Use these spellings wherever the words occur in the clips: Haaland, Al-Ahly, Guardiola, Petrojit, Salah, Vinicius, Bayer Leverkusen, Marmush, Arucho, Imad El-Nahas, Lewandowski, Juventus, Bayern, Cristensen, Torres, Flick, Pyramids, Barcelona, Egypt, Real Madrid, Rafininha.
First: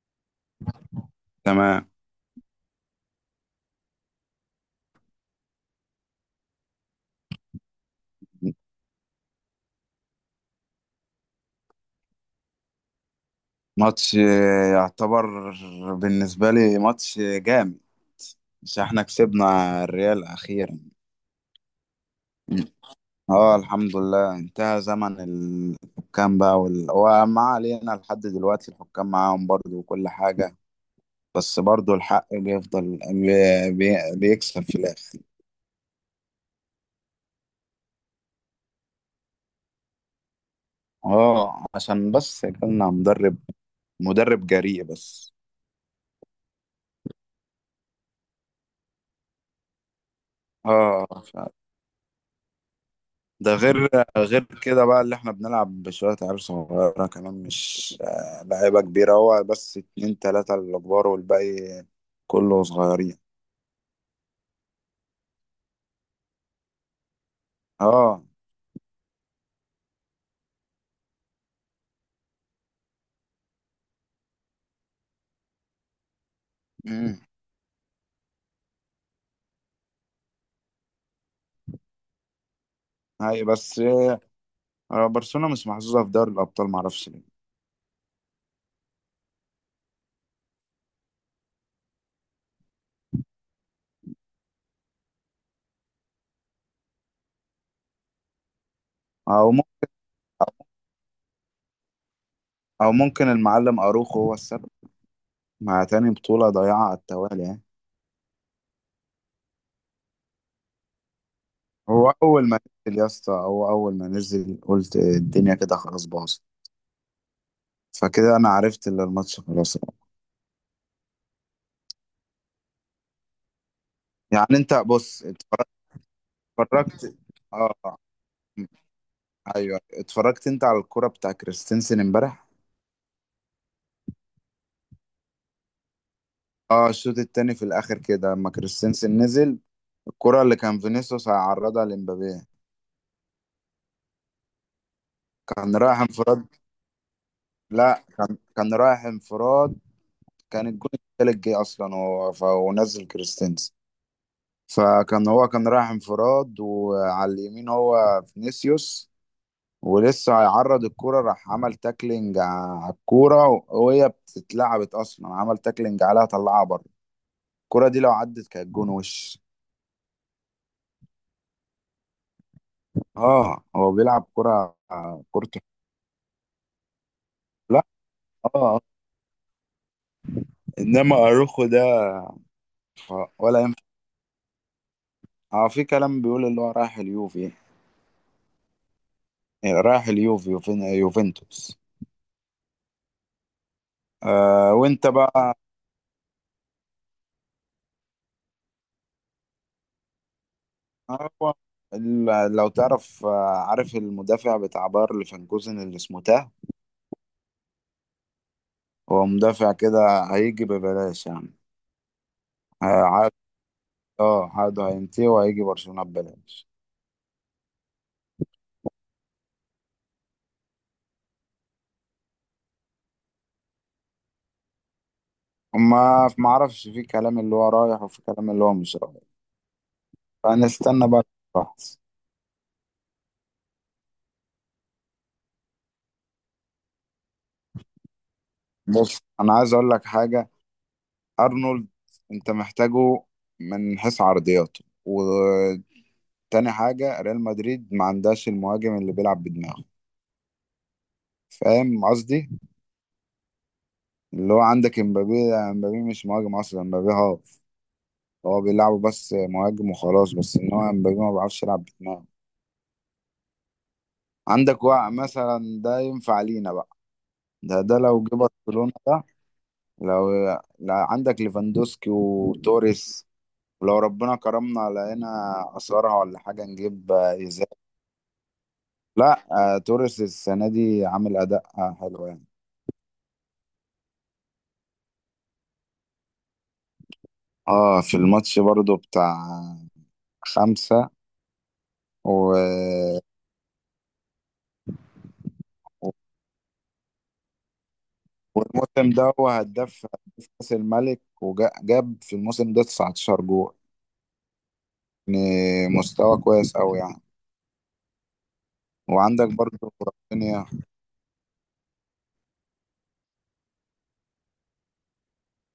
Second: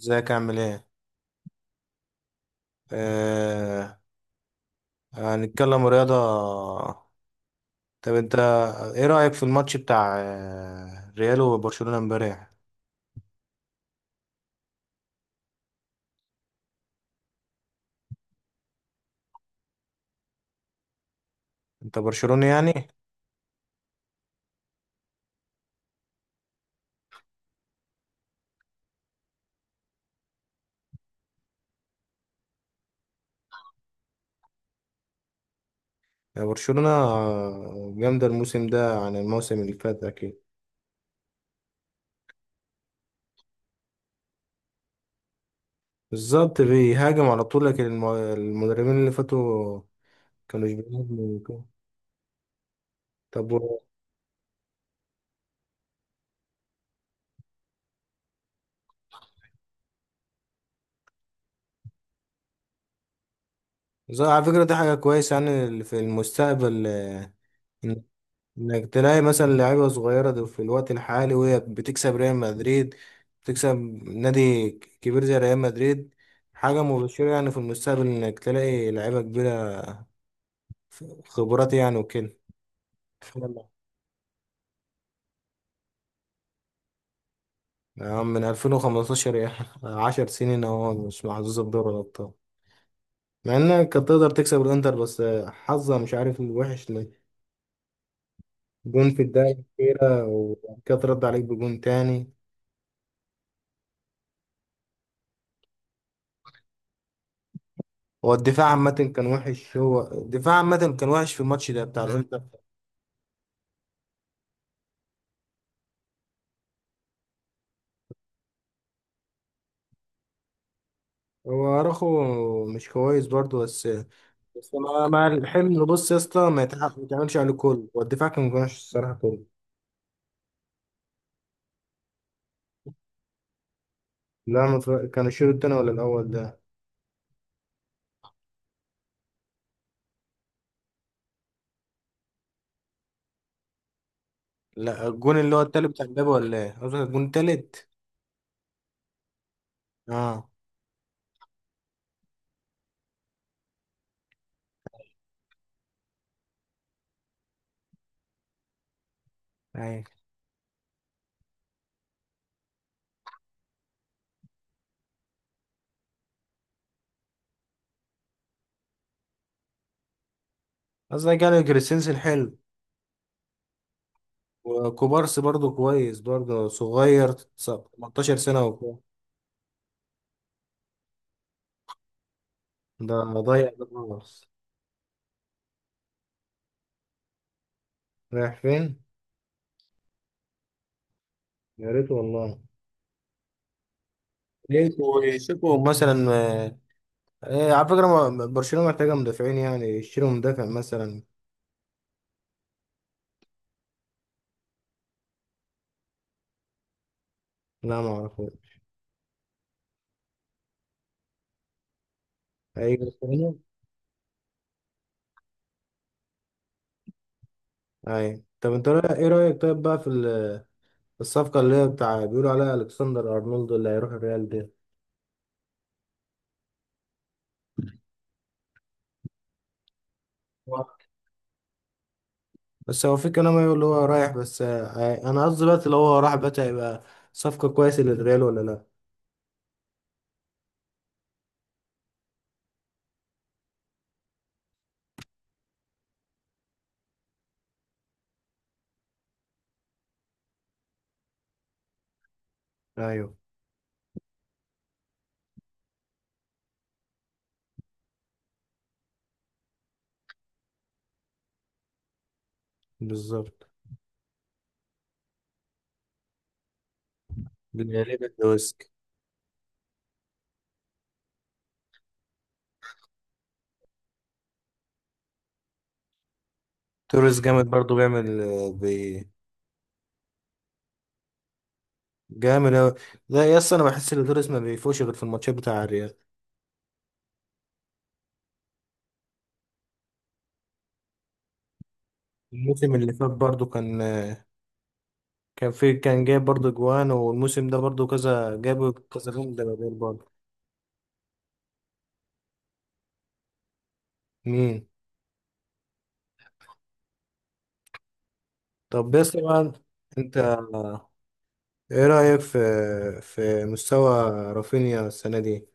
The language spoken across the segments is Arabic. ازيك عامل ايه؟ تمام. آه. هنتكلم رياضة. طب انت ايه رأيك في الماتش بتاع ريال وبرشلونة امبارح؟ ماتش يعتبر، بالنسبة لي، ماتش جامد، بس احنا كسبنا الريال أخيرا. انت برشلوني يعني؟ اه، الحمد لله انتهى زمن الحكام بقى، وما علينا، لحد دلوقتي الحكام معاهم برضو وكل حاجة. بس برضو الحق بيفضل بيكسب في الآخر. يا برشلونة جامدة الموسم ده عن الموسم اللي فات اكيد. اه، عشان بس جالنا مدرب، مدرب جريء بس. بالظبط بيهاجم على طول، لكن المدربين اللي فاتوا كانوا مش اه، بيهاجموا وكده. طب ده و- غير كده بقى اللي احنا بنلعب بشوية عيال صغيرة، كمان مش لعيبة كبيرة، هو بس اتنين تلاتة الكبار والباقي كله صغيرين. على فكرة دي حاجة كويسة يعني في المستقبل، اه. انك تلاقي مثلا لعيبه صغيره في الوقت الحالي وهي بتكسب ريال مدريد، بتكسب نادي كبير زي ريال مدريد. حاجه امم مبشره يعني في المستقبل انك تلاقي لعيبه كبيره خبرات يعني وكده. هاي يلا. بس. برشلونة مش محظوظة في دوري الأبطال، معرفش ليه. يا عم من 2015 يعني 10 سنين اهو مش محظوظه بدوري الابطال، مع انك كانت تقدر تكسب الانتر، بس حظها مش عارف الوحش ليه. جون في الدقيقه أو ممكن الاخيره وبعد كده ترد عليك بجون تاني. أو ممكن المعلم أروخو هو السبب، مع تاني بطولة ضايعة على التوالي يعني. هو الدفاع عامة كان وحش، هو الدفاع عامة كان وحش في الماتش ده بتاع هو الانتر. أول ما هو أول ما نزل قلت الدنيا كده خلاص باظت، فكده أنا عرفت إن الماتش خلاص. هو اراخو مش كويس برضو، بس يعني أنت بس مع بص، مع اتفرجت؟ الحمل، بص يا اسطى، ما اتفرجت- يتعملش عليه كل. اه، هو الدفاع كان وحش الصراحة كله. ايوه، اتفرجت انت على الكرة بتاع كريستنسن امبارح؟ لا ما اتفرج- كان الشوط التاني ولا الأول ده؟ اه، الشوط التاني في الاخر كده لما كريستنسن نزل، الكرة اللي كان فينيسيوس هيعرضها لمبابي، لا، الجون اللي هو كان التالت رايح بتاع مبابي، انفراد. ولا ايه قصدك؟ الجون التالت. لا، كان رايح انفراد. اه. كان الجون التالت جه اصلا ونزل كريستنسن، فكان هو كان رايح انفراد وعلى اليمين هو فينيسيوس، ايوه. ولسه هيعرض الكرة، راح عمل تاكلينج على الكورة وهي بتتلعبت اصلا، عمل تاكلينج عليها طلعها بره. الكرة دي لو عدت كانت جون وش. قصدك يعني كريستنسن حلو؟ اه، هو بيلعب كرة. وكوبارسي كورته. برضو كويس، برضو صغير، لا. 19 اه. سنة آه. وكده. انما اروخو ده، ده ولا ضيع ينفع. ده خالص. اه، في كلام بيقول اللي هو رايح اليوفي. رايح فين؟ رايح اليوفي، يوفنتوس. يا ريت والله. آه، وانت شيكو بقى؟ شيكو مثلا على فكرة برشلونة محتاجة مدافعين، يعني يشتروا مدافع مثلا. هو لو تعرف، عارف المدافع بتاع باير ليفركوزن اللي اسمه تاه؟ لا ما اعرفه. هو مدافع كده هيجي ببلاش يعني. اي عاد، برشلونة. اه، عقده هينتهي وهيجي برشلونة ببلاش. اي، طب انت ايه رأيك طيب بقى في الصفقة اللي هي بتاع بيقولوا عليها الكسندر ارنولد اللي هيروح الريال دي؟ ما اعرفش، في كلام اللي هو رايح وفي كلام اللي هو مش رايح، فنستنى بقى الفحص. بس هو في كلام يقول اللي هو رايح، بس انا قصدي دلوقتي لو هو راح بقى هيبقى صفقة كويسة للريال ولا لا؟ بص، انا عايز اقول لك حاجه. ارنولد، انت محتاجه من حيث عرضياته. وتاني حاجه، ريال مدريد ما عندهاش المهاجم اللي بيلعب بدماغه، فاهم قصدي؟ ايوه. اللي هو عندك امبابي، لا، امبابي مش مهاجم اصلا، امبابي هاف. هو بيلعبه بس مهاجم وخلاص، بس ان هو امبابي ما بيعرفش يلعب بدماغه. بالظبط. عندك وقع مثلا، ده ينفع لينا بقى، ده بالنسبة لي لو جه برشلونه، ده لو لا، عندك ليفاندوسكي وتوريس، ولو ربنا كرمنا لقينا اثارها ولا حاجه نجيب توريس ازاي. جامد برضو، بيعمل لا، آه، توريس السنه دي عامل اداء حلو يعني. جامد أوي. لا يا اسطى، أنا بحس إن دوريس ما بيفوش غير في الماتشات بتاع الريال. اه، في الماتش برضو بتاع خمسة الموسم اللي و... فات برضه كان، كان في كان جايب برضه جوان، والموسم ده برضه كذا، جاب والموسم كذا ده هو جون ده غير هداف برضه. هداف كأس الملك وجاب في الموسم ده 19 جول، مين؟ يعني مستوى كويس أوي يعني. طب يا اسطى وعندك بقى، برضو أنت رافينيا. إيه رأيك في مستوى رافينيا السنة دي؟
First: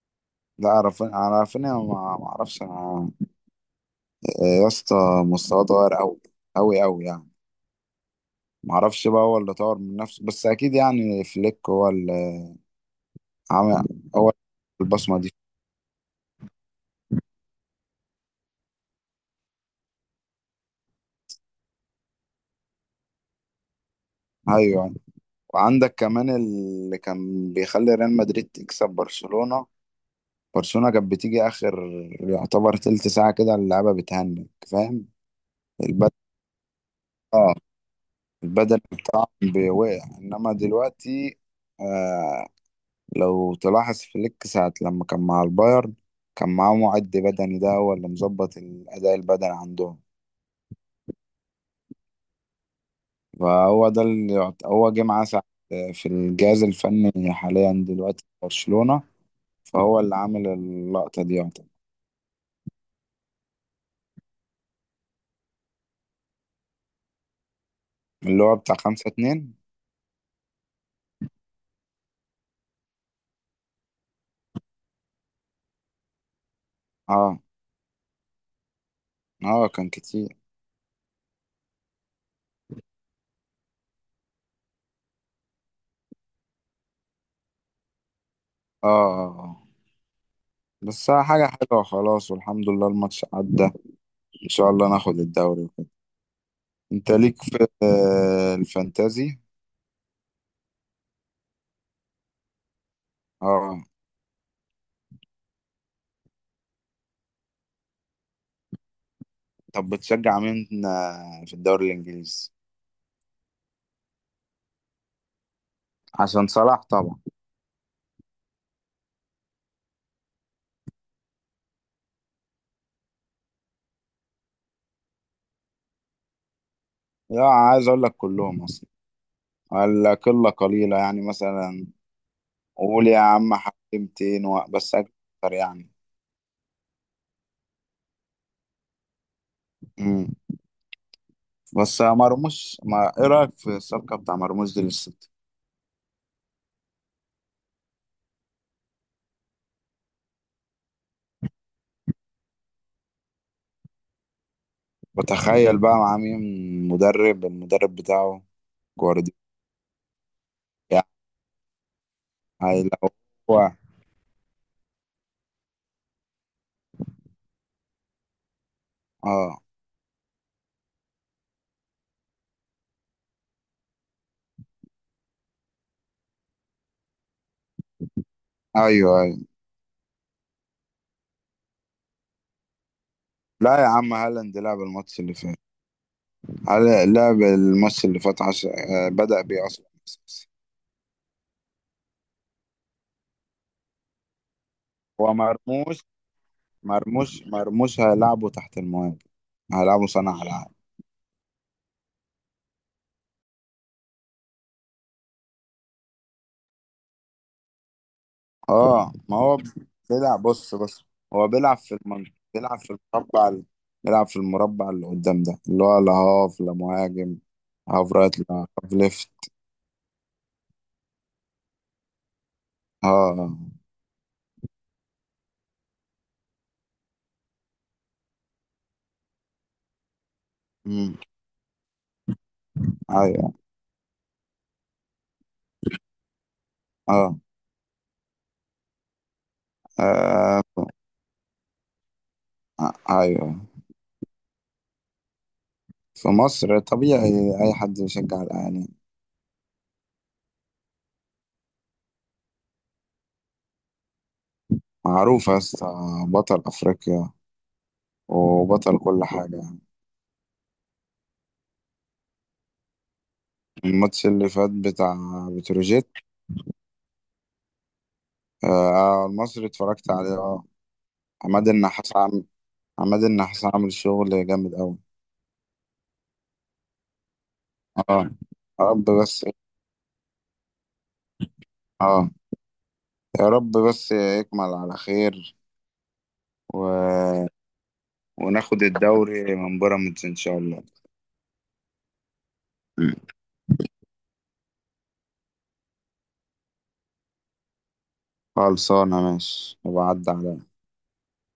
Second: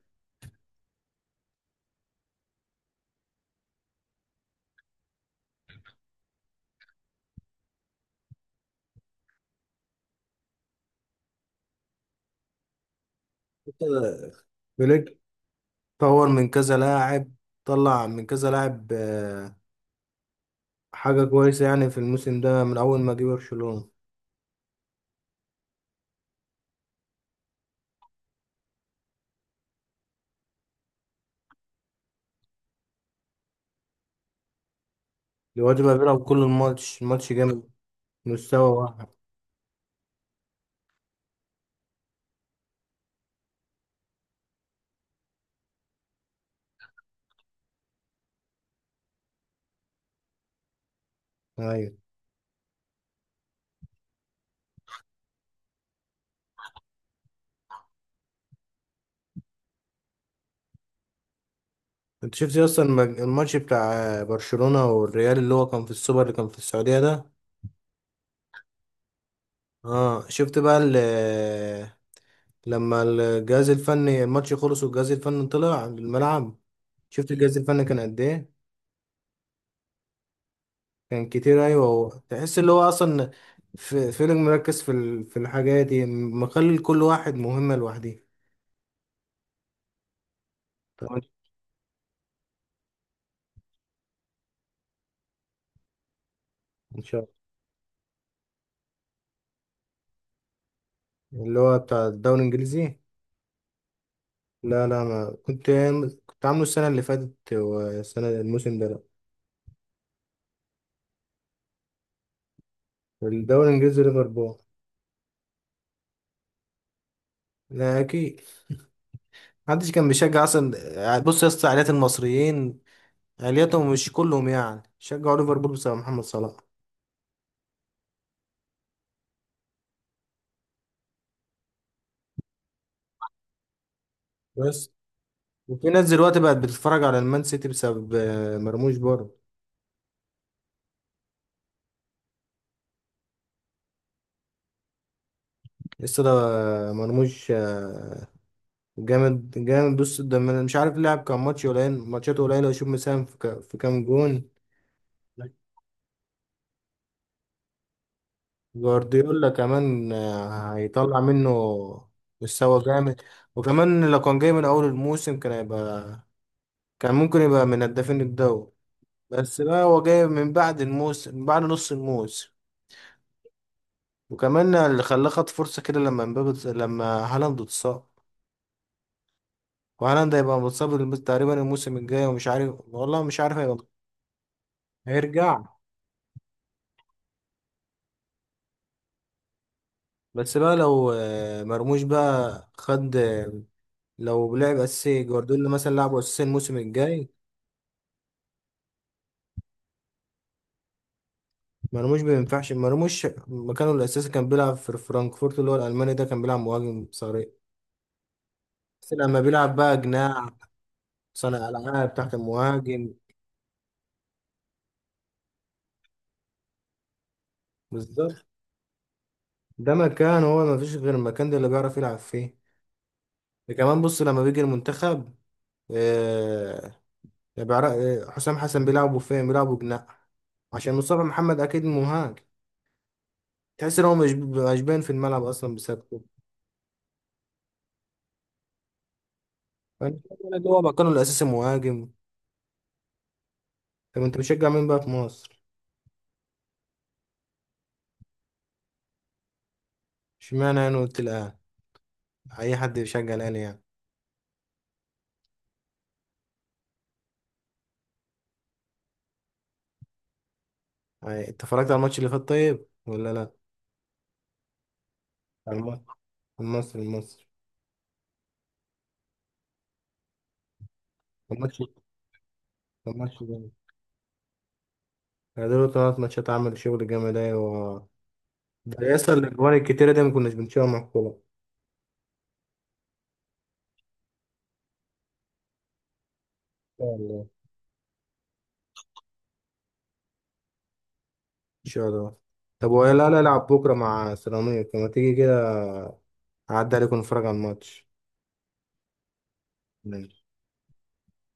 لا، رافينيا، ما اعرفش انا، يا اسطى، مستواه اتغير أوي أوي أوي يعني. معرفش بقى، هو اللي طور من نفسه، بس اكيد يعني فليك هو اللي عمل هو فليك البصمه دي. طور من كذا لاعب، طلع من كذا لاعب، حاجة كويسة يعني في الموسم ده من أول ما جه برشلونة. ايوه، وعندك كمان اللي كان بيخلي ريال مدريد تكسب برشلونه. برشلونه كانت بتيجي اخر، يعتبر تلت ساعه كده اللعبه بتهنج، فاهم؟ الواد بقى البدل بيلعب كل الماتش، ماتش اه جامد، مستوى البدل واحد. بتاعهم بيوقع، انما دلوقتي، آه لو تلاحظ فليك ساعه لما كان مع البايرن، كان معاه معد بدني، ده هو اللي مظبط الاداء البدني عندهم. أيوة. فهو ده اللي يعت- هو جه معاه ساعة في الجهاز الفني حاليا دلوقتي في برشلونة، فهو اللي عامل اللقطة دي يعتبر. انت شفت اصلا الماتش بتاع برشلونة والريال اللي هو كان في السوبر اللي كان في السعودية ده؟ اللي هو بتاع خمسة اتنين. اه شفت بقى لما الجهاز الفني الماتش خلص والجهاز الفني طلع الملعب، شفت اه. الجهاز الفني كان قد ايه. اه، كان كتير. كان كتير ايوه. هو تحس اللي هو اصلا في فيلم مركز في الحاجة دي، مخلي كل واحد مهمة لوحده. اه. آه. آه. بس طبعاً. حاجة حلوة، خلاص والحمد لله الماتش عدى، ان شاء الله ناخد الدوري وكده. ان انت شاء ليك في الفانتازي؟ الله، اللي هو بتاع الدوري الانجليزي؟ اه. لا، لا، ما كنت، كنت عامله السنة اللي فاتت، والسنة الموسم ده لا. طب بتشجع مين في الدوري الانجليزي؟ الدوري الانجليزي ليفربول. عشان صلاح طبعا. لا اكيد، محدش كان بيشجع اصلا. بص يا اسطى، عائلات المصريين، عائلتهم مش كلهم يعني شجعوا ليفربول بسبب محمد صلاح؟ لا، عايز اقول لك كلهم اصلا، ولا قلة قليلة يعني، مثلا قول يا عم حكمتين بس. بس اكتر يعني. وفي ناس دلوقتي بقت بتتفرج على المان سيتي بسبب مرموش برضه. امم بس مرموش، ما ايه رايك في الصفقه بتاع مرموش دي للسيتي؟ لسه ده مرموش جامد جامد. بص ده مش عارف لعب كام ماتش، قليل ماتشاته قليله، ويشوف مساهم في كام جون. بتخيل بقى مع مين؟ المدرب بتاعه جوارديولا. جوارديولا كمان هيطلع منه مستوى يعني لو جامد. هو، وكمان لو كان جاي من اول الموسم، كان هيبقى، كان ممكن يبقى من هدافين الدوري. بس اه، بقى هو جاي من بعد الموسم، من بعد نص الموسم. وكمان اللي خلاه خد فرصة كده لما لما هالاند اتصاب. ايوه، ايوه. وهالاند هيبقى متصاب تقريبا الموسم الجاي، ومش عارف والله مش عارف هيبقى، لا يا عم، هالاند لعب الماتش اللي فات. هيرجع. هل لعب الماتش اللي فات عش... آه، بدأ بيه اصلا أساسي. بس بقى لو مرموش بقى خد لو لعب أساسي، هو جوارديولا مثلا مرموش لعبه أساسي الموسم الجاي، مرموش مرموش هيلعبه تحت المهاجم، هيلعبه صانع العاب. مرموش ما ينفعش. مرموش مكانه الأساسي، كان بيلعب في فرانكفورت اللي هو الألماني ده، كان بيلعب مهاجم صريح. اه، بس ما لما هو بيلعب بقى بيلعب، جناح، بص بص. هو صانع بيلعب في العاب المنطقة، تحت بيلعب في المهاجم. المربع ال- بيلعب في المربع اللي قدام ده، اللي هو لا هاف لا مهاجم، هاف رايت بالظبط. لا، هاف ليفت. ده مكان، هو ما فيش غير المكان ده اللي بيعرف يلعب فيه. اه. آه. ده كمان بص لما بيجي المنتخب، آه، بيعرف حسام حسن بيلعبوا فين؟ بيلعبوا جناح عشان امم مصطفى محمد اكيد مهاجم. ايوه. تحس ان هو مش باين في الملعب اصلا بسببه. اه. فانا شايف آه، إن هو مكانه الاساسي مهاجم. ايوه. طب انت بتشجع مين بقى في مصر؟ في مصر طبيعي اي حد يشجع الاهلي. اشمعنى انا قلت الاهلي؟ اي حد بيشجع الاهلي يعني. معروف يا اسطى، بطل افريقيا وبطل كل حاجه يعني. يعني انت اتفرجت على الماتش اللي فات طيب ولا لا؟ الماتش اللي فات بتاع على الماتش بتروجيت. المصري، المصري. آه، المصري اتفرجت عليه، اه. عماد الماتش النحاس عماد الماتش ده النحاس عامل شغل جامد أوي. يعني، دول ثلاث ماتشات عملوا شغل جامد. أيوة. اه، يا رب ده يسطا بس. الأجوان الكتيرة دي ما كناش بنشوفها مع الكورة. اه، يا رب بس يكمل على خير إن شاء الله. و... وناخد الدوري من بيراميدز إن شاء الله. إن شاء الله. طب مم. ولا لا، ألعب بكرة مع سيراميكا، ما تيجي كده أعدي عليكم، نتفرج على الماتش. خلصانة ماشي وبعد على